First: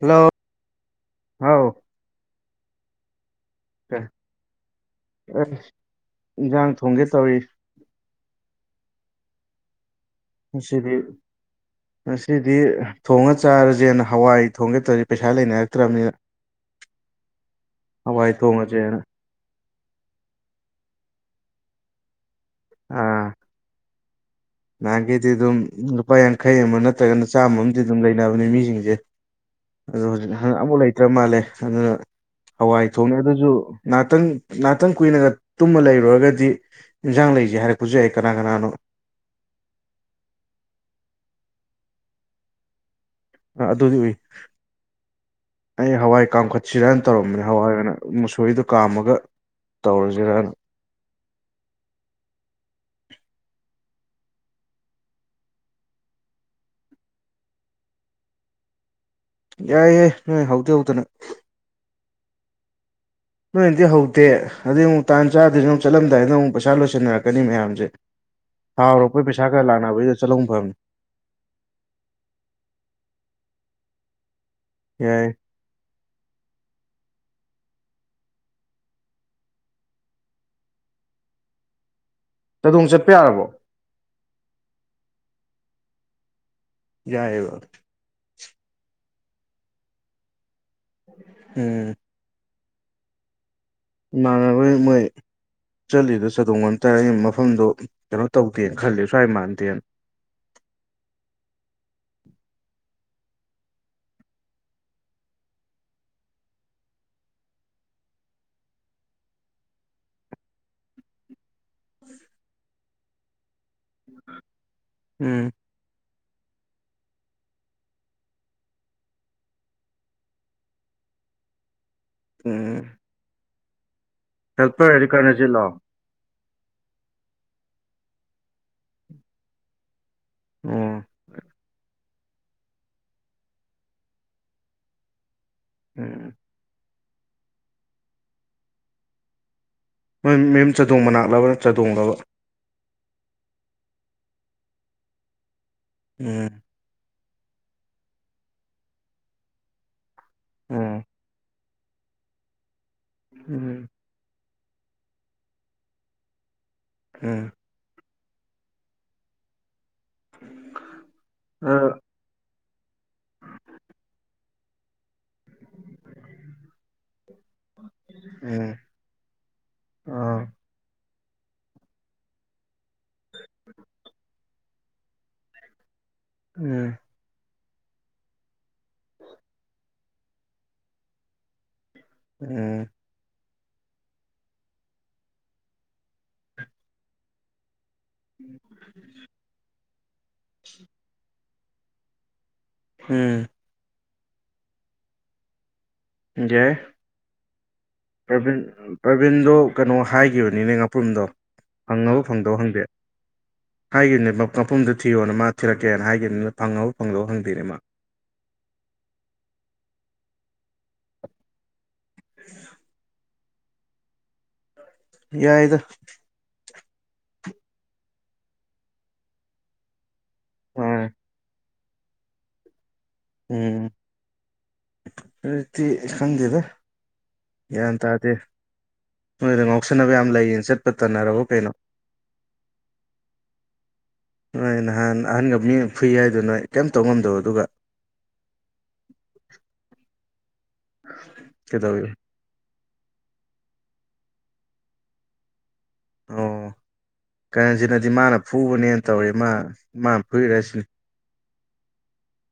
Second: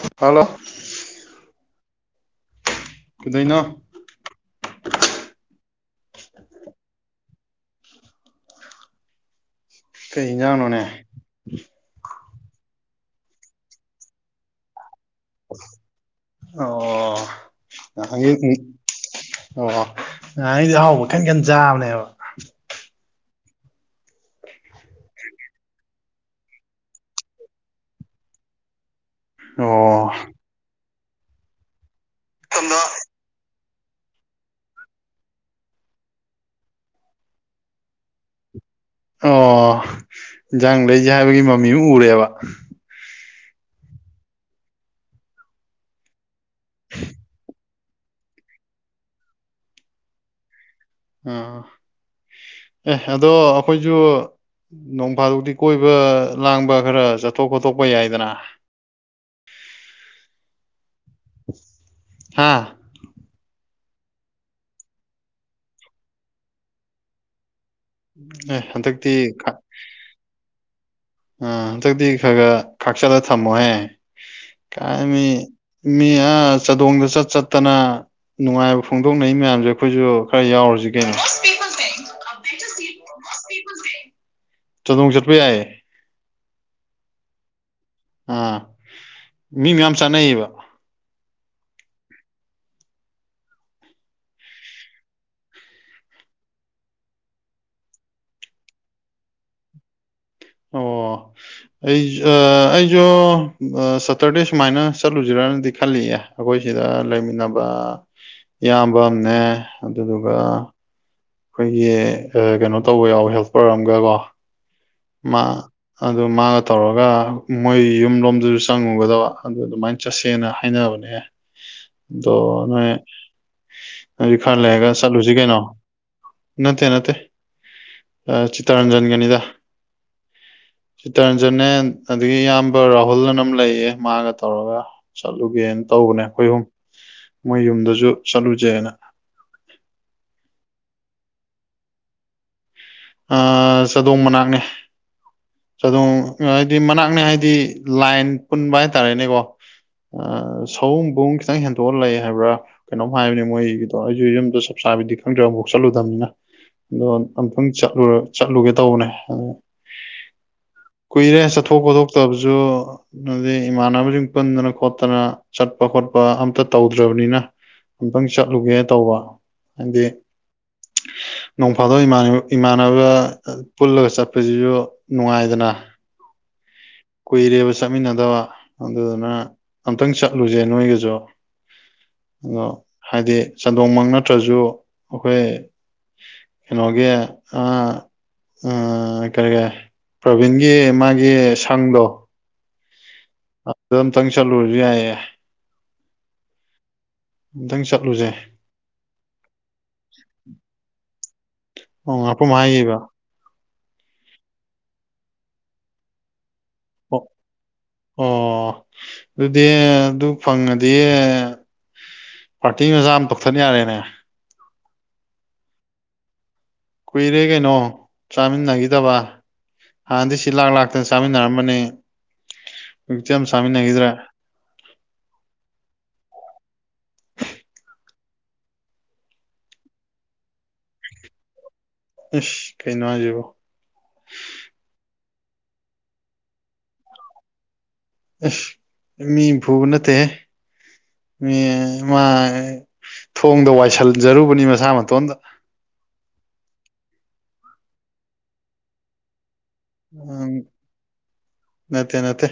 hello ꯍꯥꯎ ꯀꯩꯗꯧꯅꯣ A S ꯏꯟꯖꯥꯡ ꯊꯣꯡꯒꯦ ꯇꯧꯔꯤ ꯀꯩ ꯏꯟꯖꯥꯡꯅꯣꯅꯦ ꯉꯁꯤꯗꯤ ꯉꯁꯤꯗꯤ ꯊꯣꯡꯉ ꯆꯥꯔꯖꯦꯅ ꯍꯋꯥꯏ ꯊꯣꯡꯒꯦ ꯇꯧꯔꯤ ꯄꯩꯁꯥ ꯂꯩꯅꯔꯛꯇ꯭ꯔꯕꯅꯤꯅ ꯑꯣ ꯍꯋꯥꯏ ꯊꯣꯡꯉꯖꯦꯅ ꯑꯣ ꯑꯣ ꯉꯍꯥꯟꯈꯩꯗꯤ ꯑꯍꯥꯎꯕ ꯈꯟ ꯈꯟ ꯆꯥꯕꯅꯦꯕ ꯑꯥ ꯅꯍꯥꯟꯈꯩꯗꯤ ꯑꯗꯨꯝ ꯂꯨꯄꯥ ꯌꯥꯡꯈꯩ ꯑꯃ ꯅꯠꯇ꯭ꯔꯒꯅ ꯆꯥꯝꯃ ꯑꯝꯗꯤ ꯑꯗꯨꯝ ꯂꯩꯅꯕꯅꯦ ꯃꯤꯖꯤꯡꯖꯦ ꯑꯣ [unintelligible] ꯑꯃꯨꯛ ꯂꯩꯇ꯭ꯔ ꯃꯥꯜꯂꯦ ꯑꯗꯨꯅ ꯍꯋꯥꯏ ꯊꯣꯡꯅꯦ ꯑꯗꯨꯖꯨ ꯉꯛꯇꯪ ꯉꯥꯛꯇꯪ ꯀꯨꯏꯅꯒ ꯇꯨꯝꯃ ꯂꯩꯔꯨꯔꯒꯗꯤ ꯏꯟꯖꯥꯡ ꯂꯩꯖꯦ ꯍꯥꯏꯔꯛꯄꯁꯨ ꯑꯩ ꯀꯅꯥ ꯀꯅꯥꯅꯣ ꯑꯣ ꯏꯟꯖꯥꯡ ꯂꯩꯖꯦ ꯍꯥꯏꯕꯒꯤ ꯃꯃꯤ ꯑꯃ ꯎꯔꯦꯕ ꯑꯥ ꯑꯗꯨꯗꯤ ꯎꯏ ꯑꯩ ꯍꯋꯥꯏ ꯀꯥꯝꯈꯠꯁꯤꯔꯅ ꯇꯧꯔꯝꯕꯅꯤ ꯍꯋꯥꯏ ꯑꯣꯏꯅ ꯃꯨꯁꯣꯏꯔꯤꯗꯣ ꯀꯥꯝꯃꯒ ꯇꯧꯔꯖꯤꯔꯅ ꯑꯥ ꯑꯦ ꯑꯗꯣ ꯑꯩꯈꯣꯏꯖꯨ ꯅꯣꯡ ꯐꯥꯗꯣꯛꯇꯤ ꯀꯣꯏꯕ ꯂꯥꯡꯕ ꯈꯔ ꯆꯠꯊꯣꯛ ꯈꯣꯠꯇꯣꯛꯄ ꯌꯥꯏꯗꯅ ꯌꯥꯏ ꯌꯥꯏ ꯅꯣꯏ ꯍꯧꯗꯤ ꯍꯧꯗꯅ ꯍꯥꯥ ꯅꯣꯏꯅꯗꯤ ꯍꯧꯗꯦ ꯑꯗꯨꯗꯩ ꯑꯃꯨꯛ ꯇꯥꯟ ꯆꯥꯗ꯭ꯔꯤꯖꯤꯅ ꯑꯃꯛ ꯆꯠꯂꯝꯗꯥꯏꯗ ꯑꯃꯨꯛ ꯄꯩꯁꯥ ꯂꯣꯏꯁꯟꯅꯔꯛꯀꯅꯤ ꯃꯌꯥꯝꯖꯦ ꯑꯦ ꯊꯥ ꯍꯟꯗꯛꯇꯤ ꯍꯧꯔꯛꯄꯩ ꯄꯩꯁꯥ ꯈꯔ ꯂꯥꯛꯅꯕꯩꯗ ꯆꯠꯂꯧ ꯐꯕꯅꯤ ꯎꯝ ꯑꯗꯨꯗꯤ ꯈꯔ ꯈꯔ ꯈꯥꯛꯆꯜꯂ ꯊꯝꯃꯣꯍꯦ ꯀꯥꯏꯃꯤ ꯌꯥꯏ ꯃꯤ ꯑꯥ ꯆꯥꯗꯣꯡꯗ ꯆꯠ ꯆꯠꯇꯅ ꯅꯨꯡꯉꯥꯏꯕ ꯐꯣꯡꯗꯣꯛꯅꯩ ꯃꯌꯥꯝꯖꯦ ꯑꯩꯈꯣꯏꯁꯨ ꯈꯔ ꯌꯥꯎꯔꯖꯤ ꯀꯩꯅꯣ ꯄꯤꯄꯜ ꯊ [inaudible] ꯆꯗꯣꯡ ꯆꯠꯄ ꯌꯥꯔꯕꯣ ꯆꯥꯗꯣꯡ ꯆꯠꯄ ꯌꯥꯏꯌꯦ ꯌꯥꯏꯌꯦꯕ ꯑꯥ ꯃꯤ ꯃꯌꯥꯝ ꯆꯥꯅꯩꯌꯦꯕ ꯎꯝ ꯏꯃꯥꯟꯅꯕ ꯍꯣꯏ ꯃꯣꯏ ꯆꯠꯂꯤꯗꯣ ꯆꯥꯗꯣꯡ ꯉꯝ ꯇꯔ ꯃꯐꯝꯗꯣ ꯀꯩꯅꯣ ꯇꯧꯗꯦꯅ ꯈꯜꯂꯤ ꯁꯨꯋꯥꯏ ꯃꯥꯟꯗꯦꯅ ꯑꯣ [inaudible] ꯑꯩ ꯑꯩꯖꯨ ꯁꯇꯔꯗꯦ ꯁꯨꯃꯥꯏꯅ ꯆꯠꯂꯨꯖꯤꯔꯅꯗꯤ ꯈꯜꯂꯤꯌꯦ ꯑꯩꯈꯣꯏ ꯁꯤꯗ ꯂꯩꯃꯤꯟꯅꯕ ꯏꯌꯥꯝꯕ ꯑꯃꯅꯦ ꯑꯗꯨꯗꯨꯒ ꯑꯩꯈꯣꯏꯒꯤ ꯀꯩꯅꯣ ꯇꯧꯕ ꯌꯥꯎ ꯍꯦꯜꯄꯔ ꯑꯃꯒꯀꯣ ꯎꯝ ꯃꯥ ꯑꯗꯨ ꯃꯥꯒ ꯇꯧꯔꯒ ꯃꯣꯏ ꯌꯨꯝ ꯂꯣꯝꯗꯁꯨ ꯆꯪꯉꯨꯒꯗꯕ ꯑꯗꯨ ꯑꯗꯨꯃꯥꯏꯅ ꯆꯠꯁꯦꯅ ꯍꯥꯏꯅꯕꯅꯦ [inaudible] ꯑꯗꯣ ꯎꯝ ꯅꯣꯏ ꯍꯧꯖꯤꯛ ꯈꯔ ꯍꯦꯜꯄꯔ ꯂꯩꯔꯒ ꯍꯥꯏꯗꯤ ꯀꯔꯅ ꯆꯠꯂꯨꯖꯤ ꯀꯩꯅꯣ ꯆꯤꯜꯂꯣ ꯑꯣ ꯅꯠꯇꯦ ꯅꯠꯇꯦ ꯆꯤꯇꯔꯟꯖꯟꯒꯅꯤꯗ ꯎꯝ ꯆꯤꯇꯔꯟꯖꯅꯦ ꯑꯗꯒꯤ ꯏꯌꯥꯝꯕ ꯔꯥꯍꯨꯜꯅꯑꯝ ꯂꯩꯌꯦ ꯃꯥꯒ ꯇꯧꯔꯒ ꯆꯠꯂꯨꯒꯦꯅ ꯇꯧꯕꯅꯦ ꯑꯩꯈꯣꯏꯍꯨꯝ ꯃꯣꯏ ꯌꯨꯝꯗꯁꯨ ꯆꯠꯂꯨꯁꯦꯅ ꯃꯣꯏ ꯃꯌꯨꯝ ꯆꯥꯗꯣꯡ ꯃꯅꯥꯛꯂꯕ ꯆꯥꯗꯣꯡꯂꯕ ꯑꯥ ꯆꯥꯗꯣꯡ ꯃꯅꯥꯛꯅꯦ ꯆꯥꯗꯣꯡ ꯎꯝ ꯍꯥꯏꯗꯤ ꯃꯅꯥꯛꯅꯦ ꯍꯥꯏꯗꯤ ꯂꯥꯏꯟ ꯄꯨꯟꯕ ꯍꯥꯏꯇꯥꯔꯦꯅꯦꯀꯣ ꯎꯝ ꯁꯑꯣꯝꯕꯨꯡ ꯈꯤꯇꯪ ꯍꯦꯟꯗꯣꯛꯑ ꯂꯩ ꯍꯥꯏꯕ꯭ꯔꯥ ꯀꯩꯅꯣꯝ ꯍꯥꯏꯕꯅꯤ ꯎꯝ ꯃꯣꯏꯒꯤꯗꯣ ꯑꯩꯁꯨ ꯌꯨꯝꯗ ꯆꯞ ꯆꯥꯕꯤꯗꯤ ꯈꯪꯗ꯭ꯔꯦ ꯑꯃꯨꯛ ꯐꯥꯎ ꯆꯠꯂꯨꯗꯕꯅꯤꯅ ꯑꯗꯣ ꯎꯝ ꯑꯃꯨꯛꯇꯪ ꯆꯠꯂꯨꯔ ꯆꯠꯂꯨꯒꯦ ꯇꯧꯕꯅꯦ ꯑ ꯀꯨꯏꯔꯦ ꯆꯠꯊꯣꯛ ꯎꯝ ꯈꯣꯊꯣꯛꯇꯕꯁꯨ ꯑꯗꯨꯅꯦ ꯏꯃꯥꯟꯅꯕꯁꯤꯡ ꯄꯨꯟꯗꯅ ꯈꯣꯠꯇꯅ ꯆꯠꯄ ꯈꯣꯠꯄ ꯑꯝꯇ ꯇꯧꯗ꯭ꯔꯕꯅꯤꯅ ꯑꯝꯛꯇꯪ ꯆꯠꯂꯨꯒꯦ ꯎꯝ ꯇꯧꯕ ꯍꯥꯏꯗꯤ ꯑ ꯅꯣꯡꯐꯥꯗꯣꯛ ꯏꯃꯥꯟꯅꯕ ꯏꯃꯥꯟꯅꯕ ꯄꯨꯜꯂꯒ ꯆꯠꯄꯁꯤꯁꯨ ꯅꯨꯡꯉꯥꯏꯗꯅ ꯎꯝ ꯀꯨꯏꯔꯦꯕ ꯆꯠꯃꯤꯟꯅꯗꯕ ꯑꯗꯨꯗꯨꯅ ꯑꯝꯇꯪ ꯆꯠꯂꯨꯁꯦ ꯅꯣꯏꯒꯁꯨ ꯎꯝ [inaudible] ꯑꯗꯣ ꯍꯥꯏꯗꯤ ꯆꯟꯗꯣꯡ ꯃꯛ ꯅꯠꯇ꯭ꯔꯁꯨ ꯑꯩꯈꯣꯏ ꯀꯩꯅꯣꯒꯤ ꯑꯃ ꯑꯥ ꯀꯔꯤ ꯀ ꯄ꯭ꯔꯕꯤꯟꯒꯤ ꯃꯥꯒꯤ ꯁꯪꯗꯣ ꯎꯝ ꯑꯗꯨ ꯑꯝꯇꯪ ꯆꯠꯂꯨꯔꯁꯨ ꯌꯥꯏꯌꯦ ꯌꯥꯏ ꯑꯃ ꯇꯪ ꯆꯠꯂꯨꯁꯦ ꯄ꯭ꯔꯕꯤꯟ ꯄ꯭ꯔꯕꯤꯟꯗꯣ ꯀꯩꯅꯣ ꯍꯥꯏꯈꯤꯕꯅꯤꯅꯦ ꯉꯥꯄ꯭ꯔꯨꯝꯗꯣ ꯑꯣ ꯐꯪꯉꯕ ꯉꯥꯄ꯭ꯔꯨꯝ ꯐꯪꯗꯕ ꯈꯪꯗꯦ ꯍꯥꯏꯈꯤꯕ ꯍꯥꯏꯒꯅꯦ ꯃꯐꯝꯗ ꯊꯤꯌꯣꯅ ꯃꯥ ꯊꯤꯔꯛꯀꯦꯅ ꯍꯥꯏꯒꯅꯤꯅ ꯐꯪꯍꯧ ꯐꯪꯍꯧ ꯑꯣ ꯍꯪꯗꯣꯏꯅꯦ ꯃꯥ ꯑꯣ ꯑꯗꯨꯗꯤ ꯑꯗꯨ ꯐꯪꯉꯗꯤ ꯄꯥꯔꯇꯤ ꯃꯆꯥ ꯑꯃ ꯇꯧꯊꯠ ꯌꯥꯔꯦꯅꯦ ꯌꯥꯏꯗ ꯀꯨꯏꯔꯦ ꯀꯩꯅꯣ ꯆꯥꯃꯤꯟꯅꯈꯤꯗꯕ ꯍꯥꯟꯅꯗꯤ ꯁꯤ ꯂꯥꯛ ꯃꯥꯅꯦ ꯂꯥꯛꯇꯅ ꯆꯥꯃꯤꯟꯅꯔꯝꯕꯅꯤ ꯍꯧꯖꯤꯛꯇꯤ ꯑꯃ ꯆꯥꯃꯤꯟꯅꯈꯤꯗ꯭ꯔꯦ ꯍꯟꯗꯛꯇꯤ ꯑꯩꯁꯨ ꯈꯪꯗꯦꯗ ꯒ꯭ꯌꯥꯟ ꯇꯥꯗꯦ ꯅꯣꯏꯗ ꯉꯥꯎꯁꯟꯅꯕ ꯌꯥꯝ ꯂꯩꯌꯦꯅ ꯆꯠꯄ ꯇꯟꯅꯔꯕ ꯀꯩꯅꯣ ꯏꯁ ꯀꯩꯅꯣ ꯍꯥꯏꯁꯤꯕꯣ ꯅꯣꯏ ꯅꯍꯥꯟ ꯑꯍꯟꯒ ꯃꯤ ꯑꯃꯒ ꯐꯨꯏ ꯍꯥꯏꯗꯣ ꯅꯣꯏ ꯀꯩꯝ ꯇꯧ ꯉꯝꯗꯕ ꯑꯗꯨꯒ ꯑꯤꯁ ꯃꯤꯅ ꯐꯨꯕ ꯅꯠꯇꯦꯍꯦ ꯃꯤ ꯀꯩꯗꯧꯋꯤ ꯃꯥ ꯊꯣꯡꯗ ꯋꯥꯏꯁꯤꯟꯖꯔꯨꯕꯅꯤ ꯃꯁꯥ ꯃꯇꯣꯟꯗ ꯑꯣ ꯀꯩꯅꯣꯁꯤꯅꯗꯤ ꯃꯥꯅ ꯐꯨꯕꯅꯦꯅ ꯇꯧꯔꯤ ꯃꯥ ꯃꯥꯅ ꯐꯨꯏꯔ UNINTELLIGIBLE ꯁꯤꯅꯤ ꯅꯠꯇꯦ ꯅꯠꯇꯦ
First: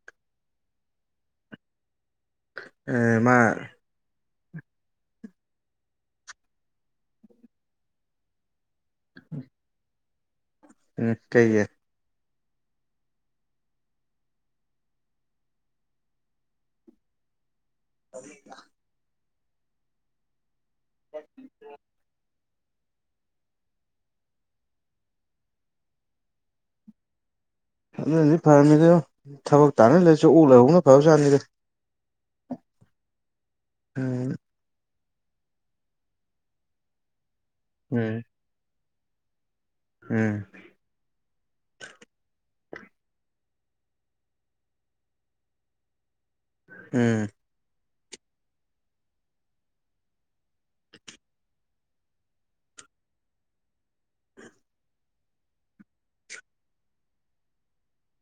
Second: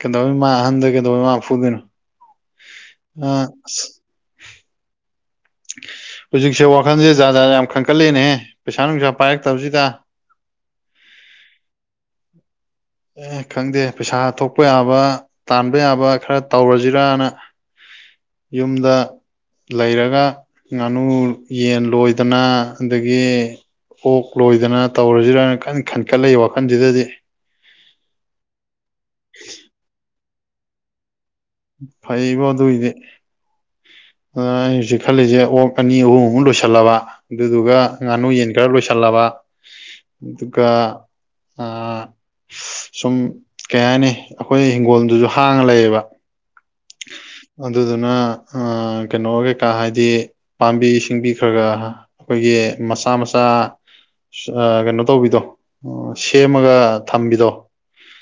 ꯀꯩꯗꯧ ꯃꯥ ꯑꯍꯟꯗ ꯀꯩꯗꯧꯕꯩ ꯃꯥ ꯐꯨꯗꯣꯏꯅꯣ ꯑꯦ ꯃꯥ ꯑ ꯑꯁ ꯍꯧꯖꯤꯛꯁꯦ ꯋꯥꯈꯜꯁꯦ ꯖꯥꯔ ꯖꯥꯗ ꯌꯥꯝ ꯈꯟꯀꯠꯂꯛꯦꯅꯦꯍ ꯄꯩꯁꯥ ꯅꯨꯡꯁꯥ ꯄꯥꯏꯔꯛꯇꯕꯁꯤꯗ ꯎꯝ ꯀꯩꯒꯤ ꯑꯦ ꯈꯪꯗꯦ ꯄꯩꯁꯥ ꯊꯣꯛꯄ ꯌꯥꯕ ꯇꯥꯟꯕ ꯌꯥꯕ ꯈꯔ ꯇꯧꯔꯁꯤꯔꯅ ꯌꯨꯝꯗ ꯂꯩꯔꯒ ꯉꯥꯅꯨ ꯌꯦꯟ ꯂꯣꯏꯗꯅ ꯑꯗꯒꯤ ꯑꯣꯛ ꯂꯣꯏꯗꯅ ꯇꯧꯔꯁꯤꯔꯅ ꯀꯟ ꯈꯟꯀꯠꯂꯛꯏ ꯋꯥꯈꯜꯁꯤꯗꯗꯤ ꯑꯗꯨꯅꯗꯤ ꯐꯔꯝꯅꯤꯗ ꯊꯕꯛ ꯇꯥꯅ ꯂꯩꯁꯔꯨꯛ ꯑꯣꯛ ꯂꯩꯏꯍꯧꯅ ꯐꯕ ꯖꯥꯠꯅꯤꯗ ꯐꯩꯕꯣ ꯑꯗꯨꯏꯗꯤ ꯈꯪꯗꯦꯗ ꯑꯩ ꯍꯧꯖꯤꯛ ꯈꯜꯂꯤꯁꯦ ꯑꯣꯛ ꯑꯅꯤ ꯑꯍꯨꯝ ꯃꯨꯛ ꯂꯣꯏꯁꯜꯂꯕ ꯑꯗꯨꯗꯨꯒ ꯎꯝ ꯉꯥꯅꯨ ꯌꯦꯟ ꯂꯣꯏꯁꯜꯂꯕ ꯎꯝ ꯑꯗꯨꯒ ꯑꯥ ꯁꯨꯝ ꯀꯩ ꯍꯥꯏꯅꯤ ꯑꯩꯈꯣꯏ ꯏꯪꯒꯣꯜꯗꯨꯁꯨ ꯍꯥꯡꯉ ꯂꯩꯌꯦꯕ ꯎꯝ ꯑꯗꯨꯗꯨꯅ ꯀꯩꯅꯣ ꯀꯩꯀꯥ ꯍꯥꯏꯗꯤ ꯄꯥꯝꯕꯤ ꯁꯤꯡꯕꯤ ꯈꯔꯒꯔ ꯑꯩꯈꯣꯏꯒꯤ ꯃꯆꯥ ꯃꯆꯥ ꯀꯩꯅꯣ ꯇꯧꯕꯤꯗꯣ ꯁꯦꯝꯃꯒ ꯊꯝꯕꯤꯗꯣ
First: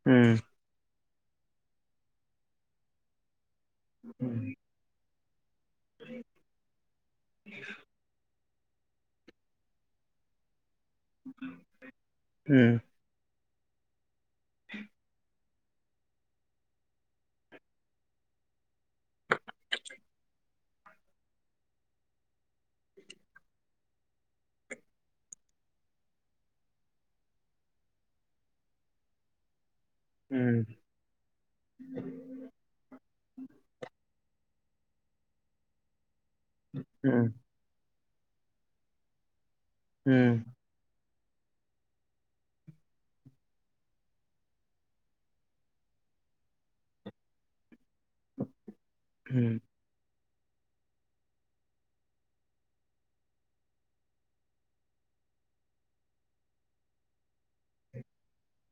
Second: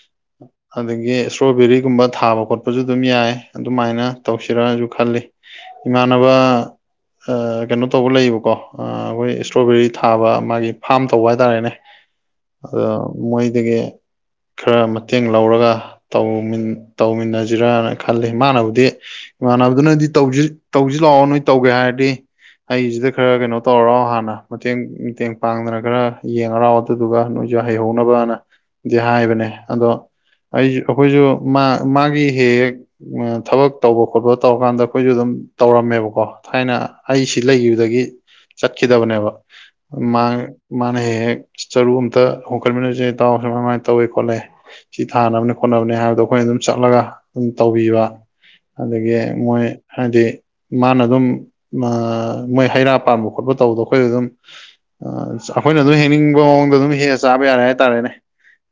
ꯎꯝ ꯑꯗꯒꯤ ꯏꯁꯇ꯭ꯔꯣꯕꯦꯔꯤꯒꯨꯝꯕ ꯊꯥꯕ ꯈꯣꯠꯄꯁꯨ ꯑꯗꯨꯝ ꯌꯥꯏ ꯑꯗꯨꯃꯥꯏꯅ ꯇꯧꯁꯤꯔꯁꯨ ꯈꯜꯂꯤ ꯏꯃꯥꯟꯅꯕ ꯀꯩꯅꯣ ꯇꯧꯕ ꯂꯩꯌꯦꯕꯀꯣ ꯑꯩꯈꯣꯏ ꯏꯁꯇ꯭ꯔꯣꯕꯦꯔꯤ ꯊꯥꯕ ꯃꯥꯒꯤ ꯐꯥꯝ ꯇꯧꯕ ꯍꯥꯏꯇꯥꯔꯦꯅꯦ ꯎꯝ ꯑꯗꯣ ꯃꯣꯏꯗꯒꯤ ꯈꯔ ꯃꯇꯦꯡ ꯂꯧꯔꯒ ꯇꯧꯃꯤꯟꯅꯖ ꯁꯤꯔꯅ ꯈꯜꯂꯤ ꯏꯃꯥꯟꯅꯕꯗꯤ ꯏꯃꯥꯟꯅꯕꯗꯨꯅꯗꯤꯁꯤ ꯇꯧꯁꯤ ꯂꯥꯛꯑꯣ ꯅꯣꯏ ꯇꯧꯒꯦ ꯍꯥꯏꯔꯗꯤ ꯑꯩꯁꯤꯗ ꯈꯔ ꯀꯩꯅꯣ ꯇꯧꯔꯔꯥꯎ ꯍꯥꯟꯅ ꯃꯇꯦꯡ ꯃꯇꯦꯡ ꯄꯥꯡꯗꯅ ꯈꯔ ꯌꯦꯡꯉꯔꯑꯣ ꯑꯗꯨꯗꯨꯒ ꯅꯣꯏꯁꯨ ꯍꯩꯍꯧꯅꯕꯅꯗꯤ ꯍꯥꯏꯕꯅꯦ ꯑꯗꯣ ꯎꯝ ꯑꯩꯁꯨ ꯑꯩꯈꯣꯏꯁꯨ ꯃꯥ ꯃꯥꯒꯤ ꯍꯦꯛ ꯍꯦꯛ ꯊꯕꯛ ꯇꯧꯕ ꯈꯣꯠꯄ ꯇꯧꯔꯀꯥꯟꯗ ꯑꯩꯈꯣꯏꯁꯨ ꯑꯗꯨꯝ ꯇꯧꯔꯝꯃꯦꯕꯀꯣ ꯊꯥꯏꯅ ꯎꯝ ꯑꯩꯁꯤ ꯂꯩꯈꯤꯕꯗꯒꯤ ꯆꯠꯈꯤꯗꯕꯅꯦꯕ ꯃꯥꯥꯡ ꯎꯝ ꯃꯥꯅ ꯍꯦꯛ ꯍꯦꯛ ꯆꯔꯨ ꯑꯝꯇ ꯍꯣꯡꯒꯠꯃꯤꯟꯅꯁꯦ ꯇꯥꯎ ꯁꯨꯃꯥꯏꯃꯥꯏꯅ ꯇꯧꯏꯑ ꯈꯠꯂꯦ ꯁꯤ ꯊꯥꯅꯕꯅꯦ ꯈꯣꯠꯅꯕꯅꯤ ꯍꯥꯏꯕꯗꯣ ꯑꯩꯈꯣꯏꯅ ꯑꯗꯨꯝ ꯆꯠꯂꯒ ꯑꯗꯨꯝ ꯇꯧꯕꯤꯕ ꯑꯗꯒꯤ ꯎꯝ ꯎꯝ ꯃꯣꯏ ꯍꯥꯏꯗꯤ ꯃꯥꯅ ꯑꯗꯨꯝ ꯃꯣꯏ ꯍꯩꯔꯥ ꯄꯥꯟꯕ ꯈꯣꯠꯄ ꯇꯧꯕꯗꯣ ꯑꯩꯈꯣꯏ ꯑꯗꯨꯝ ꯑꯩꯈꯣꯏꯅ ꯑꯗꯨꯝ ꯍꯦꯛꯅꯤꯡꯕ ꯃꯑꯣꯡꯗ ꯑꯗꯨꯝ ꯍꯦꯛꯑ ꯆꯥꯕ ꯌꯥꯔꯦ ꯍꯥꯏꯇꯥꯔꯦꯅꯦ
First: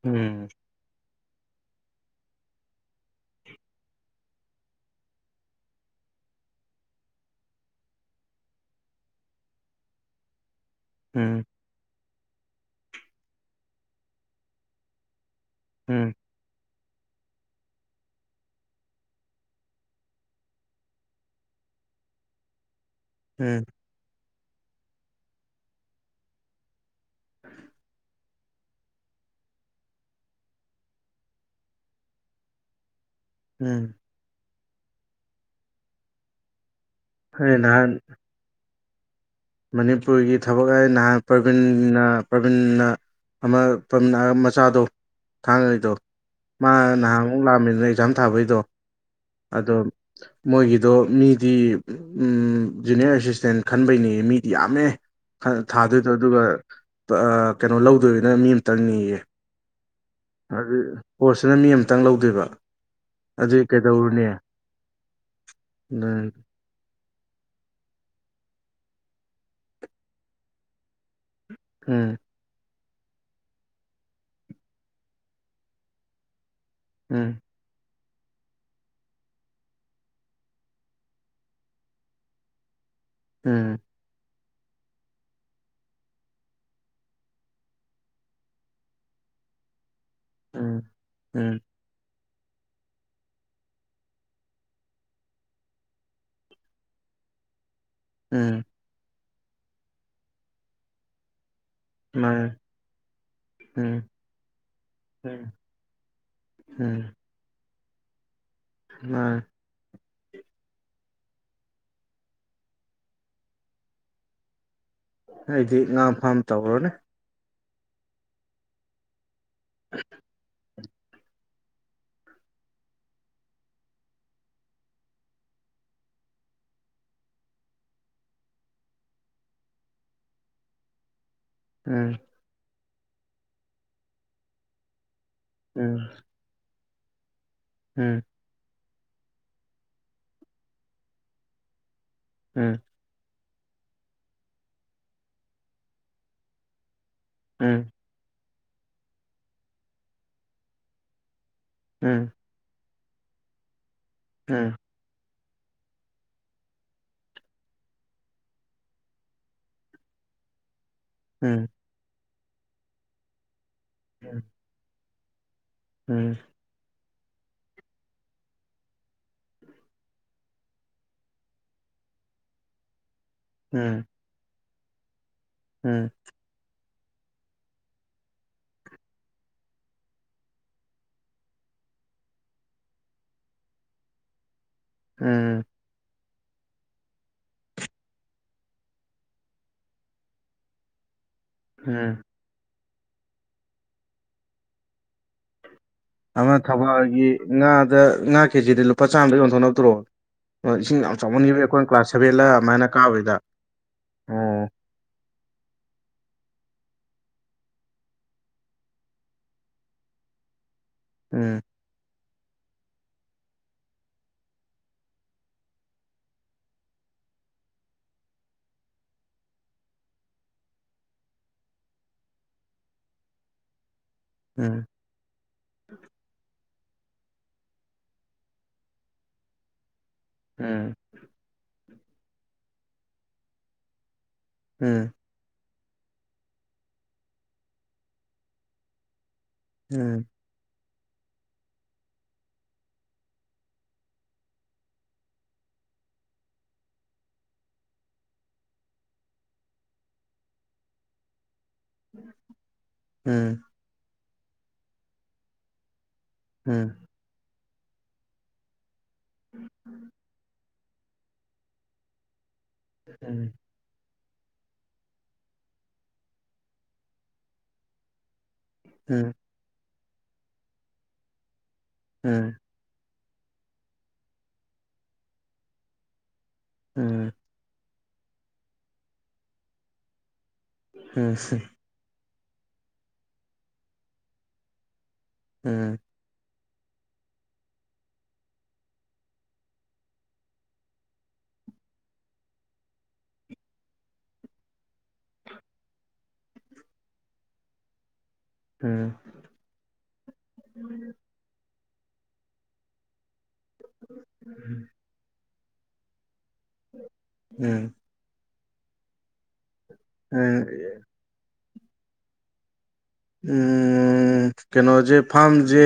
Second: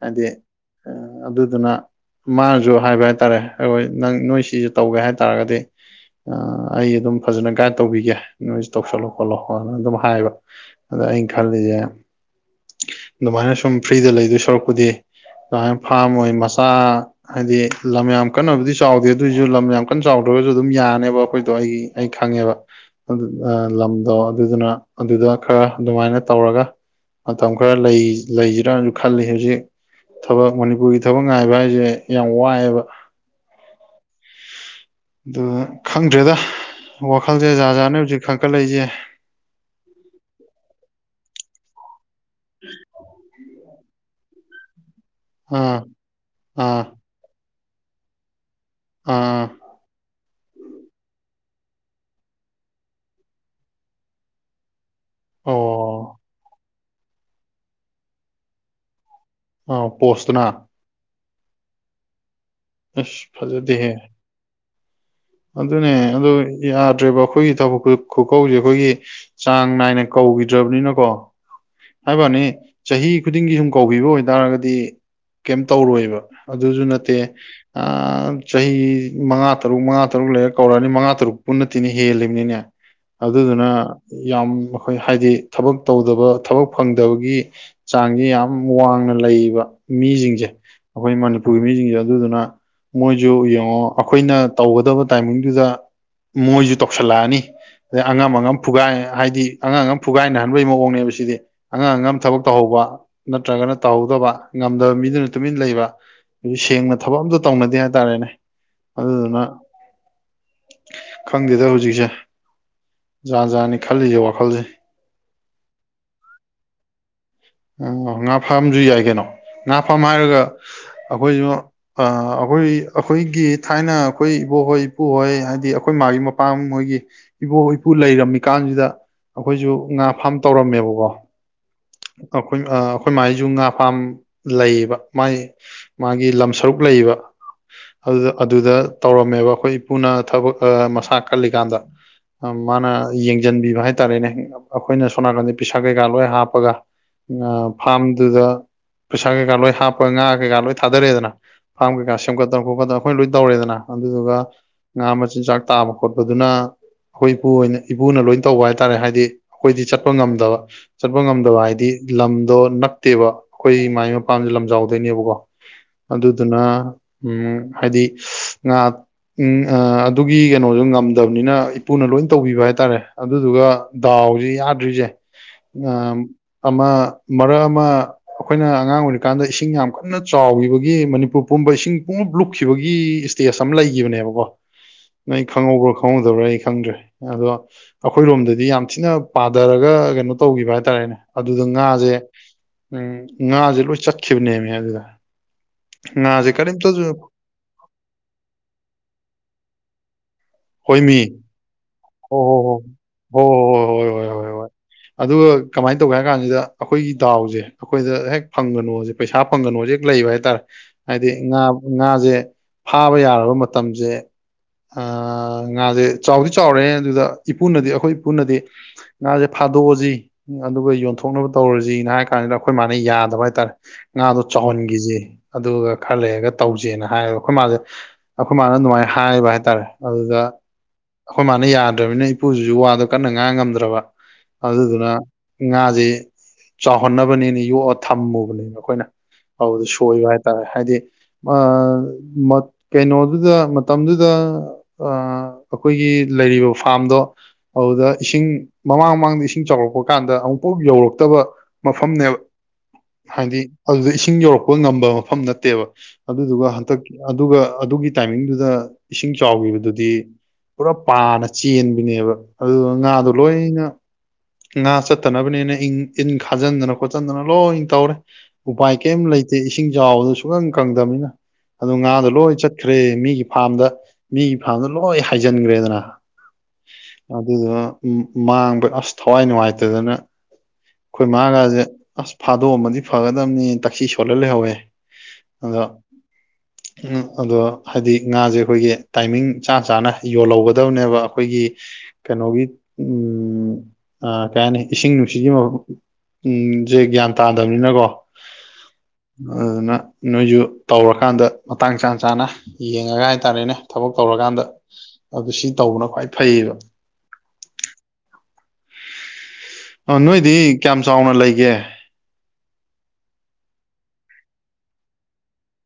ꯍꯥꯏꯗꯤ ꯑꯗꯨꯗꯨꯅ ꯃꯥꯅꯁꯨ ꯍꯥꯏꯕ ꯍꯥꯏꯇꯥꯔꯦ ꯑꯩꯈꯣꯏ ꯅꯪ ꯅꯣꯏ ꯁꯤꯁꯨꯦ ꯇꯧꯒꯦ ꯍꯥꯏꯇꯥꯔꯒꯗꯤ ꯑꯩ ꯑꯗꯨꯝ ꯐꯖꯅ ꯒꯥꯏꯗ ꯇꯧꯕꯤꯒꯦ ꯅꯣꯏꯁ ꯇꯧꯁꯜꯂꯣ ꯈꯣꯠꯂꯣꯅ ꯑꯗꯨꯝ ꯍꯥꯏꯕ ꯑꯗ ꯑꯩꯅ ꯎꯝ ꯈꯜꯂꯤꯁꯦ ꯑꯗꯨꯃꯥꯏꯅ ꯁꯨꯝ ꯐ꯭ꯔꯤꯗ ꯂꯩꯗꯣꯏ ꯁꯣꯔꯔꯛꯄꯨꯗꯤ ꯑꯗꯨꯃꯥꯏꯅ ꯐꯥꯝ ꯎꯝ ꯑꯣꯏ ꯃꯆꯥ ꯍꯥꯏꯗꯤ ꯂꯝ ꯌꯥꯝ ꯀꯟꯅꯕꯨꯗꯤ ꯆꯥꯎꯗꯦ ꯑꯗꯨꯑꯣꯏꯁꯨ ꯂꯝ ꯌꯥꯝ ꯀꯟꯅ ꯆꯥꯎꯗ꯭ꯔꯒꯁꯨ ꯑꯗꯨꯝ ꯌꯥꯅꯦꯕ ꯑꯩꯈꯣꯏꯗꯣ ꯑꯩ ꯑꯩ ꯈꯪꯉꯦꯕ ꯎꯝ ꯂꯝꯗꯣ ꯑꯗꯨꯗꯨꯅ ꯑꯗꯨꯗ ꯈꯔ ꯑꯗꯨꯃꯥꯏꯅ ꯇꯧꯔꯒ ꯃꯇꯝ ꯈꯔ ꯂꯩꯁꯤꯔꯁꯨ ꯈꯜꯂꯤ ꯍꯧꯖꯤꯛ ꯊꯕꯛ ꯃꯅꯤꯄꯨꯔꯒꯤ ꯊꯕꯛ ꯉꯥꯏꯕ ꯍꯥꯏꯁꯦ ꯌꯥꯝ ꯋꯥꯏꯑꯦꯕ ꯎꯝ ꯑꯗꯨ ꯈꯪꯗ꯭ꯔꯦꯗ ꯋꯥꯈꯜꯁꯦ ꯑꯩ ꯖꯍꯥ ꯅꯍꯥꯟ ꯖꯍꯥꯠꯅ ꯍꯧꯖꯤꯛ ꯈꯟꯒꯠꯂꯛꯏꯁꯦ ꯃꯅꯤꯄꯨꯔꯒꯤ ꯊꯕꯛ ꯍꯥꯏ ꯅꯍꯥꯟ ꯄ꯭ꯔꯕꯤꯟꯅ ꯄ꯭ꯔꯕꯤꯟꯅ ꯑꯃ ꯇꯃꯤꯅ ꯃꯆꯥꯗꯣ ꯑꯥ ꯊꯥꯡꯉꯩꯗꯣ ꯃꯥ ꯑꯥ ꯅꯍꯥꯟꯃꯨꯛ ꯂꯥꯛꯑꯃꯤꯅꯤꯅ ꯑꯦꯛꯖꯥꯝ ꯊꯥꯕꯩꯗꯣ ꯑꯥ ꯑꯗꯣ ꯃꯣꯏꯒꯤꯗꯣ ꯃꯤ ꯗꯤ ꯖꯨꯅꯤꯌꯔ ꯑꯦꯁꯤꯁꯇꯦꯟ ꯈꯟꯕꯩꯅꯤ ꯃꯤꯗꯤ ꯌꯥꯝꯃꯦ ꯑꯣ ꯊꯥꯗꯣꯏꯗꯣ ꯑꯗꯨꯒ ꯀꯩꯅꯣ ꯂꯧꯗꯣꯏꯅ ꯃꯤ ꯑꯃꯇꯪꯅꯤꯌꯦ ꯑ ꯄꯣꯁꯇꯅ ꯑꯗꯨ ꯄꯣꯠꯁꯤꯅ ꯃꯤ ꯑꯃꯇꯪ ꯂꯧꯗꯣꯏꯕ ꯑꯁ ꯑꯗꯨꯗꯤ ꯀꯩꯗꯧꯔꯨꯅꯦ ꯑꯗꯨꯗꯅꯦ ꯑꯗꯨ ꯌꯥꯗ꯭ꯔꯦꯕ ꯑꯩꯈꯣꯏꯒꯤ ꯊꯕꯛ ꯈꯨꯀꯧꯁꯦ ꯑꯩꯈꯣꯏꯒꯤ ꯆꯥꯡ ꯅꯥꯏꯅ ꯀꯧꯈꯤꯗ꯭ꯔꯕꯅꯤꯅꯀꯣ ꯎꯝ ꯍꯥꯏꯕꯅꯤ ꯆꯍꯤ ꯈꯨꯗꯤꯡꯒꯤ ꯁꯨꯝ ꯀꯧꯕꯤꯕ ꯑꯣꯏꯇꯥꯔꯒꯗꯤ ꯀꯩꯝ ꯇꯧꯔꯣꯏꯕ ꯑꯗꯨꯁꯨ ꯅꯠꯇꯦ ꯎꯝ ꯑ ꯆꯍꯤ ꯆꯍꯤ ꯃꯉꯥ ꯇꯔꯨꯛ ꯃꯉꯥ ꯇꯔꯨꯛ ꯇꯔꯨꯛ ꯂꯩꯔ ꯀꯧꯔꯛꯑꯅꯤ ꯃꯉꯥ ꯇꯔꯨꯛ ꯄꯨꯟꯅ ꯇꯤꯅꯤ ꯍꯦꯜꯂꯤꯕꯅꯤꯅꯦ ꯎꯝ ꯑꯗꯨꯗꯨꯅ ꯌꯥꯝ ꯑꫭꯏ ꯍꯥꯏꯗꯤ ꯊꯕꯛ ꯇꯧꯗꯕ ꯊꯕꯛ ꯐꯪꯗꯕꯒꯤ ꯆꯥꯡꯁꯤ ꯌꯥꯝ ꯋꯥꯡꯅ ꯂꯩꯌꯦꯕ ꯃꯤꯁꯤꯡꯁ ꯑꯩꯈꯣꯏ ꯎꯝ ꯎꯝ ꯃꯅꯤꯄꯨꯔꯒꯤ ꯃꯤꯁꯤꯡꯁꯦ ꯑꯗꯨꯗꯨꯅ ꯃꯣꯏꯁꯨ ꯌꯦꯡꯉꯣ ꯑꯩꯈꯣꯏꯅ ꯇꯧꯒꯗꯕ ꯇꯥꯏꯃꯤꯡꯗꯨꯗ ꯃꯣꯏꯁꯨ ꯇꯧꯁꯜꯂꯛꯑꯅꯤ ꯑꯗꯩ ꯑꯉꯝ ꯑꯉꯝ ꯎꯝ ꯐꯨꯒꯥꯏ ꯍꯥꯏꯗꯤ ꯑꯉꯥꯡ ꯑꯃ ꯐꯨꯒꯥꯏꯅꯍꯟꯕꯒꯤ ꯃꯑꯣꯡꯅꯦꯕ ꯁꯤꯗꯤ ꯑꯉꯥꯡ ꯑꯉꯝ ꯊꯕꯛ ꯃꯥꯅꯦ ꯇꯧꯍꯧꯕ ꯅꯠꯇ꯭ꯔꯒꯅ ꯎꯝ ꯇꯧꯍꯧꯗꯕ ꯉꯝꯗꯕ ꯃꯤꯗꯨꯅ ꯎꯝ ꯇꯨꯃꯤꯟ ꯂꯩꯕ ꯍꯧ ꯁꯦꯡꯅ ꯎꯝ ꯊꯕꯛ ꯑꯝꯇ ꯇꯧꯅꯗꯦ ꯍꯥꯏꯇꯥꯔꯦꯅꯦ ꯃꯥꯅꯦ ꯑꯗꯨꯗꯨꯅ ꯈꯪꯗꯦꯗ ꯍꯧꯖꯤꯛꯁꯦ ꯖꯥ ꯖꯥꯅꯤ ꯈꯜꯂꯤꯁꯦ ꯋꯥꯈꯜꯁꯦ ꯑꯩꯗꯤ ꯉꯥꯝ ꯐꯥꯝ ꯇꯧꯔꯣꯅꯦ ꯉꯥ ꯐꯥꯝꯁꯨ ꯌꯥꯏ ꯀꯩꯅꯣ ꯉꯥ ꯐꯥꯝ ꯍꯥꯏꯔꯒ ꯑꯩꯈꯣꯏꯁꯨ ꯑꯩꯈꯣꯏ ꯑꯩꯈꯣꯏꯒꯤ ꯊꯥꯏꯅ ꯑꯩꯈꯣꯏ ꯏꯕꯣꯛꯍꯣꯏ ꯏꯄꯨꯍꯣꯏ ꯍꯥꯏꯗꯤ ꯑꯩꯈꯣꯏ ꯃꯥꯒꯤ ꯃꯄꯥꯍꯣꯏꯒꯤ ꯏꯕꯣꯛ ꯏꯄꯨ ꯂꯩꯔꯝꯃꯤꯀꯥꯟꯁꯤꯗ ꯑꯩꯈꯣꯏꯁꯨ ꯉꯥ ꯐꯥꯝ ꯇꯧꯔꯝꯃꯦꯕꯀꯣ ꯎꯝ ꯑꯩꯈꯣꯏ ꯑꯩꯈꯣꯏ ꯃꯥꯏꯁꯨ ꯉꯥ ꯄꯥꯝ ꯂꯩꯌꯦꯕ ꯃꯥꯏ ꯎꯝ ꯃꯥꯒꯤ ꯂꯝ ꯁꯔꯨꯛ ꯂꯩꯕ ꯎꯝ ꯑꯗꯨꯗ ꯑꯗꯨꯗ ꯇꯧꯔꯝꯃꯦꯕ ꯑꯩꯈꯣꯏ ꯏꯄꯨꯅ ꯊꯕꯛ ꯃꯁꯥ ꯀꯜꯂꯤꯀꯥꯟꯗ ꯎꯝ ꯃꯥꯅ ꯌꯦꯡꯁꯤꯟꯕꯤꯕ ꯍꯥꯏꯇꯥꯔꯦꯅꯦ ꯑꯩꯈꯣꯏꯅ ꯁꯣ ꯅꯥꯀꯟꯗ ꯄꯩꯁꯥ ꯀꯩꯀꯥ ꯂꯣꯏ ꯍꯥꯞꯄꯒ ꯎꯝ ꯐꯥꯔꯝꯗꯨꯗ ꯄꯩꯁꯥ ꯀꯩꯀꯥ ꯂꯣꯏ ꯍꯥꯞꯄ ꯉꯥ ꯀꯩꯀꯥ ꯂꯣꯏ ꯊꯥꯗꯔꯛꯑꯦꯗꯅ ꯐꯥꯝ ꯀꯩꯀꯥ ꯎꯝ ꯎꯝ ꯁꯦꯝꯒꯠꯇꯅ ꯈꯣꯠꯀꯠꯇꯅ ꯑꯩꯈꯣꯏꯅ ꯂꯣꯏ ꯇꯧꯔꯦꯗꯅ ꯑꯗꯨꯗꯨꯒ ꯎꯝ ꯉꯥ ꯃꯆꯤꯟꯖꯥꯛ ꯇꯥꯕ ꯈꯣꯠꯄꯗꯨꯅ ꯑꯩꯈꯣꯏ ꯏꯄꯨ ꯑꯣꯏꯅ ꯏꯄꯨꯅ ꯂꯣꯏ ꯇꯧꯕ ꯍꯥꯏꯇꯥꯔꯦ ꯍꯥꯏꯗꯤ ꯑꯩꯈꯣꯏꯗꯤ ꯆꯠꯄ ꯉꯝꯗꯕ ꯆꯕ ꯉꯝꯗꯕ ꯍꯥꯏꯗꯤ ꯂꯝꯗꯣ ꯅꯠꯇꯦꯕ ꯑꯩꯈꯣꯏ ꯃꯥꯏ ꯎꯝ ꯃꯄꯥꯝꯁꯦ ꯂꯝꯖꯥꯎꯗꯣꯏꯅꯦꯕꯀꯣ ꯎꯝ ꯑꯗꯨꯗꯨꯅ ꯎ ꯍꯥꯏꯗꯤ ꯉꯥ ꯎꯝ ꯑꯗꯨꯒꯤ ꯀꯩꯅꯣꯁꯨ ꯉꯝꯗꯕꯅꯤꯅ ꯏꯄꯨꯅ ꯂꯣꯏ ꯇꯧꯕꯤꯕ ꯍꯥꯏꯇꯥꯔꯦ ꯑꯗꯨꯗꯨꯒ ꯗꯥꯎꯁꯦ ꯌꯥꯗ꯭ꯔꯤꯁꯦ ꯎꯝ ꯑ ꯑꯃ ꯃꯔꯛ ꯑꯃ ꯑꯩꯈꯣꯏꯅ ꯑꯉꯥꯡ ꯑꯣꯏꯔꯤꯀꯥꯟꯗ ꯏꯁꯤꯡ ꯌꯥꯝ ꯀꯟꯅ ꯆꯥꯎꯈꯤꯕꯒꯤ ꯃꯅꯤꯄꯨꯔ ꯄꯨꯝꯕ ꯏꯁꯤꯡ ꯄꯨꯝꯂꯞ ꯂꯨꯞꯈꯤꯕꯒꯤ ꯦꯁ ꯑꯃ ꯂꯩꯈꯤꯕꯅꯦꯕꯀꯣ ꯅꯣꯏ ꯎꯝ ꯈꯪꯍꯧꯕ꯭ꯔꯥ ꯈꯪꯍꯧ ꯑꯩ ꯈꯪꯗ꯭ꯔꯦ ꯑꯗꯣ ꯑꯩꯈꯣꯏꯔꯣꯝꯗꯗꯤ ꯌꯥꯝ ꯊꯤꯅ ꯄꯥꯊꯔꯒ ꯀꯩꯅꯣ ꯇꯧꯈꯤꯕ ꯍꯥꯏꯇꯥꯔꯦꯅꯦ ꯑꯗꯨꯗ ꯉꯥꯁꯦ ꯎꯝ ꯎꯝ ꯉꯥꯁꯦ ꯂꯣꯏ ꯆꯠꯈꯤꯕꯅꯦꯃꯦ ꯑꯗꯨꯗ ꯉꯖꯤꯦ ꯑꯃ ꯀꯔꯤ ꯇꯁꯨ ꯊꯕꯥꯜꯒꯤ ꯉꯥꯗ ꯉꯥ ꯀꯦꯖꯤꯗ ꯂꯨꯄꯥ ꯆꯥꯝꯃꯗ ꯌꯣꯟꯊꯣꯛꯅꯛꯇ꯭ꯔꯣ ꯏꯁꯤꯡ ꯌꯥꯝ ꯍꯣꯏꯃꯤ ꯆꯥꯎꯃꯟꯈꯤꯕ ꯑꯩꯈꯣꯏꯅ ꯀ꯭ꯂꯥꯁ ꯍꯣ ꯁꯦꯚꯦꯜꯗ ꯍꯣ ꯑꯗꯨꯃꯥꯏꯅ ꯀꯥꯕꯩꯗ ꯍꯣ ꯍꯣ ꯍꯣ ꯍꯣꯏ ꯍꯣꯏ ꯍꯣꯏ ꯑꯣ ꯍꯣꯏ ꯑꯗꯨꯒ ꯀꯃꯥꯏꯅ ꯇꯧꯒꯦ ꯍꯥꯏ ꯀꯥꯟꯁꯤꯗ ꯑꯩꯈꯣꯏꯒꯤ ꯗꯥꯎꯁꯦ ꯑꯩꯈꯣꯏꯗ ꯍꯦꯛ ꯐꯪꯒꯅꯣꯁꯦ ꯄꯩꯁꯥ ꯐꯪꯒꯅꯣ ꯍꯧꯖꯤꯛ ꯍꯦꯛ ꯂꯩꯕ ꯍꯥꯏꯇꯥꯔꯦ ꯍꯥꯏꯗꯤ ꯎꯝ ꯉꯥ ꯉꯥꯁꯦ ꯐꯥꯕ ꯌꯥꯔꯕ ꯃꯇꯝꯁꯦ ꯉꯥꯁꯦ ꯆꯥꯎꯗꯤ ꯆꯥꯎꯔꯦ ꯑꯗꯨꯗ ꯏꯄꯨꯅꯗꯤ ꯑꯩꯈꯣꯏ ꯏꯄꯨꯅꯗꯤ ꯉꯥꯁꯦ ꯐꯥꯗꯣꯛꯑꯁꯤ ꯑꯗꯨꯒ ꯌꯣꯟꯊꯣꯛꯅꯕ ꯇꯧꯔꯁꯤꯅ ꯍꯥꯏ ꯀꯥꯟꯁꯤꯗ ꯑꯩꯈꯣꯏ ꯃꯥꯅ ꯌꯥꯗꯕ ꯍꯥꯏꯇꯥꯔꯦ ꯉꯥꯗꯣ ꯎꯝ ꯆꯥꯎꯍꯟꯈꯤꯁꯦ ꯑꯗꯨꯒ ꯈꯔ ꯂꯩꯔꯒ ꯇꯧꯖꯦꯅ ꯍꯥꯏꯌꯦꯕ ꯑꯩꯈꯣꯏ ꯃꯥꯁꯦ ꯑꯩꯈꯣꯏ ꯃꯥꯅ ꯑꯗꯨꯃꯥꯏꯅ ꯍꯥꯏꯕ ꯍꯥꯏꯇꯥꯔꯦ ꯑꯗꯨꯗ ꯎꯝ ꯑꯩꯈꯣꯏ ꯃꯥꯅ ꯌꯥꯗ꯭ꯔꯃꯤꯅꯤꯅ ꯏꯄꯨꯁꯤꯁꯨ ꯋꯥꯗꯣ ꯀꯟꯅ ꯉꯥꯡ ꯉꯝꯗ꯭ꯔꯕ ꯑꯗꯨꯗꯨꯅ ꯎꯝ ꯉꯥꯁꯦ ꯆꯥꯎꯍꯟꯅꯕꯅꯤꯅ ꯌꯣꯛꯑ ꯊꯝꯃꯨꯕꯅꯦꯅ ꯑꯩꯈꯣꯏꯅ ꯑꯗꯨꯗꯨ ꯁꯣꯏꯕ ꯎꯝ ꯍꯥꯏ ꯇꯔꯦ ꯍꯥꯏꯗꯤ ꯀꯩꯅꯣꯗꯨꯗ ꯃꯇꯝꯗꯨꯗ ꯑ ꯑꯩꯈꯣꯏꯒꯤ ꯂꯩꯔꯤꯕ ꯐꯥꯔꯝꯗꯣ ꯑꯗꯨꯗ ꯏꯁꯤꯡ ꯃꯃꯥꯡ ꯃꯃꯥꯡꯗ ꯏꯁꯤꯡ ꯆꯥꯎꯔꯛꯄ ꯀꯥꯟꯗ ꯑꯃꯨꯛꯐꯥꯎ ꯌꯧꯔꯛꯇꯕ ꯃꯐꯝꯅꯦꯕ ꯍꯥꯏꯗꯤ ꯎꯝ ꯑꯗꯨꯗ ꯏꯁꯤꯡ ꯌꯧꯔꯛꯄ ꯉꯝꯕ ꯃꯐꯝ ꯅꯠꯇꯦꯕ ꯑꯗꯨꯗꯨꯒ ꯎꯝ ꯎꯝ ꯎꯝ ꯍꯟꯇꯛ ꯑꯗꯨꯒ ꯑꯗꯨꯒꯤ ꯇꯥꯏꯃꯤꯡꯗꯨꯗ ꯏꯁꯤꯡ ꯆꯥꯎꯈꯤꯕꯗꯨ ꯄꯨꯔꯥ ꯄꯥꯅ ꯆꯦꯟꯕꯅꯦꯕ ꯑꯗꯨꯗꯨ ꯉꯥꯗꯣ ꯂꯣꯏꯅ ꯉꯥ ꯆꯠꯇꯅꯕꯅꯤꯅ ꯏꯪ ꯏꯟ ꯈꯥꯖꯤꯟꯗꯅ ꯈꯣꯠꯆꯟꯗꯅ ꯂꯣꯏ ꯇꯧꯔꯦ ꯎꯄꯥꯏ ꯀꯔꯤꯝ ꯎꯝ ꯂꯩꯇꯦ ꯏꯁꯤꯡ ꯆꯥꯎꯕꯗꯨ ꯁꯨꯛꯇꯪ ꯀꯪꯗꯕꯅꯤꯅ ꯑꯗꯨ ꯉꯥꯗꯣ ꯎꯝ ꯂꯣꯏ ꯎꯝ ꯆꯠ ꯠꯈ꯭ꯔꯦ ꯃꯤꯒꯤ ꯐꯥꯔꯝꯗ ꯃꯤꯒꯤ ꯐꯥꯔꯝꯗ ꯂꯣꯏ ꯍꯥꯏꯖꯤꯟꯈ꯭ꯔꯦꯗꯅ ꯑꯗꯨꯗꯨꯅ ꯃꯥꯡꯕ ꯑꯁ ꯊꯋꯥꯏ ꯅꯨꯡꯉꯥꯏꯇꯗꯅ ꯑꯩꯈꯣꯏ ꯃꯥꯒꯁꯦ ꯑꯁ ꯐꯥꯗꯣꯛꯑꯝꯃꯗꯤ ꯐꯒꯗꯕꯅꯤ ꯇꯛꯁꯤ ꯁꯣꯜꯂ ꯂꯩꯍꯧꯋꯦ ꯑꯗꯣ ꯑꯗꯣ ꯍꯥꯏꯗꯤ ꯉꯥꯁꯦ ꯑꯩꯈꯣꯏꯒꯤ ꯇꯥꯏꯃꯤꯡ ꯆꯥ ꯆꯥꯅ ꯌꯣꯜꯍꯧꯒꯗꯕꯅꯦꯕ ꯑꯩꯈꯣꯏꯒꯤ ꯀꯩꯅꯣꯒꯤ ꯎ ꯀꯩ ꯍꯥꯏꯅꯤ ꯏꯁꯤꯡ ꯅꯨꯡꯁꯤꯠꯒꯤ ꯃꯐꯝ ꯎꯝ ꯁꯦ ꯒ꯭ꯌꯥꯟ ꯇꯥꯗꯕꯅꯤꯅꯀꯣ ꯎꯝ ꯑꯗꯨꯅ ꯅꯣꯏꯁꯨ ꯇꯧꯔꯀꯥꯟꯗ ꯃꯇꯥꯡ ꯆꯥ ꯆꯥꯅ ꯌꯦꯡꯉꯒ ꯍꯥꯏꯇꯥꯔꯦꯅꯦ ꯊꯕꯛ ꯇꯧꯔꯀꯥꯟꯗ ꯑꯗꯨ ꯁꯤ ꯇꯧꯕꯅ ꯈ꯭ꯋꯥꯏ ꯐꯩꯌꯦꯕ ꯎꯝ ꯑ ꯅꯣꯏꯗꯤ ꯀꯌꯥꯝ ꯆꯥꯎꯅ ꯂꯩꯒꯦ ꯎꯝ ꯀꯩꯅꯣꯁꯦ ꯐꯥꯔꯝꯁꯦ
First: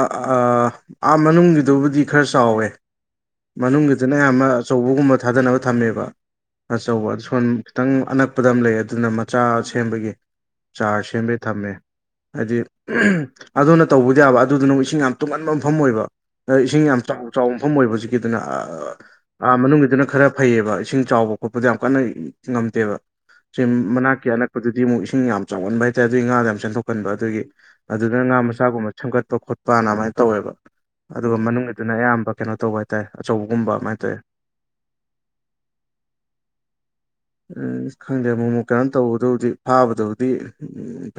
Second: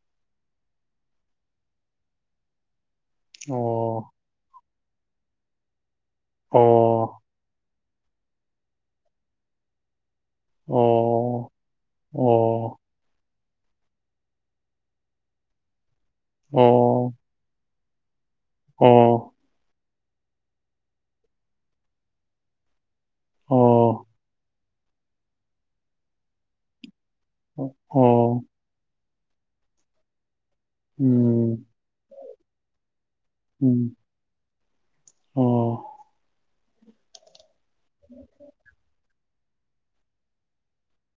ꯑꯥ ꯃꯅꯨꯡꯒꯤꯗꯨꯕꯨꯗꯤ ꯈꯔ ꯆꯥꯎꯋꯦ ꯑꯣ ꯃꯅꯨꯡꯒꯤꯗꯨꯅ ꯑꯌꯥꯝꯕ ꯑꯆꯧꯕꯒꯨꯝꯕ ꯊꯥꯗꯅꯕ ꯊꯝꯃꯦꯕ ꯑꯣ ꯑꯆꯧꯕ ꯁꯣꯟ ꯈꯤꯇꯪ ꯑꯅꯛꯄꯗ ꯑꯃ ꯂꯩ ꯑꯗꯨꯅ ꯃꯆꯥ ꯁꯦꯝꯕꯒꯤ ꯆꯥꯔꯖ ꯁꯦꯝꯃꯦ ꯑꯣ ꯊꯝꯃꯦ ꯍꯥꯏꯗꯤ ꯑꯣ ꯑꯗꯨꯅ ꯇꯧꯕꯗꯤ ꯌꯥꯕ ꯑꯗꯨꯗꯨꯅ ꯑꯃꯨꯛ ꯏꯁꯤꯡ ꯌꯥꯝ ꯇꯨꯡꯍꯟꯕ ꯃꯐꯝ ꯑꯣꯏꯕ ꯏꯁꯤꯡ ꯌꯥꯝ ꯑꯣ ꯆꯥꯎ ꯆꯥꯎꯕ ꯃꯐꯝ ꯑꯣꯏꯕ ꯍꯧꯖꯤꯛꯀꯤꯗꯅ ꯑꯣ ꯑ ꯃꯅꯨꯡꯒꯤꯗꯨꯅ ꯈꯔ ꯐꯩꯌꯦꯕ ꯏꯁꯤꯡ ꯆꯥꯎꯕ ꯈꯣꯠꯄꯗ ꯌꯥꯝ ꯀꯟꯅ ꯉꯝꯗꯦꯕ ꯁ ꯑꯣ ꯃꯅꯥꯛꯀꯤ ꯑꯅꯛꯄꯗꯨꯗꯤ ꯑꯃꯨꯛ ꯏꯁꯤꯡ ꯌꯥꯝ ꯆꯥꯎꯒꯟꯕ ꯍꯥꯏꯇꯥꯔꯦ ꯑꯗꯨꯒꯤ ꯉꯥꯗ ꯌꯥꯝ ꯆꯦꯟꯊꯣꯛꯀꯟꯕ ꯑꯗꯨꯒꯤ ꯑꯗꯨꯅ ꯉꯥ ꯑꯣ ꯃꯆꯥꯒꯨꯝꯕ ꯁꯦꯝꯒꯠꯄ ꯈꯣꯠꯄꯅ ꯑꯗꯨꯃꯥꯏꯅ ꯇꯧꯋꯦꯕ ꯑꯗꯨꯒ ꯎꯝ ꯃꯅꯨꯡꯗ ꯑꯗꯨꯅ ꯑꯌꯥꯝꯕ ꯀꯩꯅꯣ ꯇꯧꯕ ꯍꯥꯏꯇꯥꯔꯦ ꯑꯆꯧꯕꯒꯨꯝꯕ ꯎꯝ ꯑꯗꯨꯃꯥꯏꯅ ꯇꯧꯋꯦ ꯑꯣ ꯎꯝ ꯈꯪꯗꯦ ꯃꯣꯃꯨ ꯀꯩꯅꯣꯝ ꯇꯧꯕꯗꯕꯨꯗꯤ ꯐꯥꯕꯗꯕꯨꯗꯤ ꯎꯝ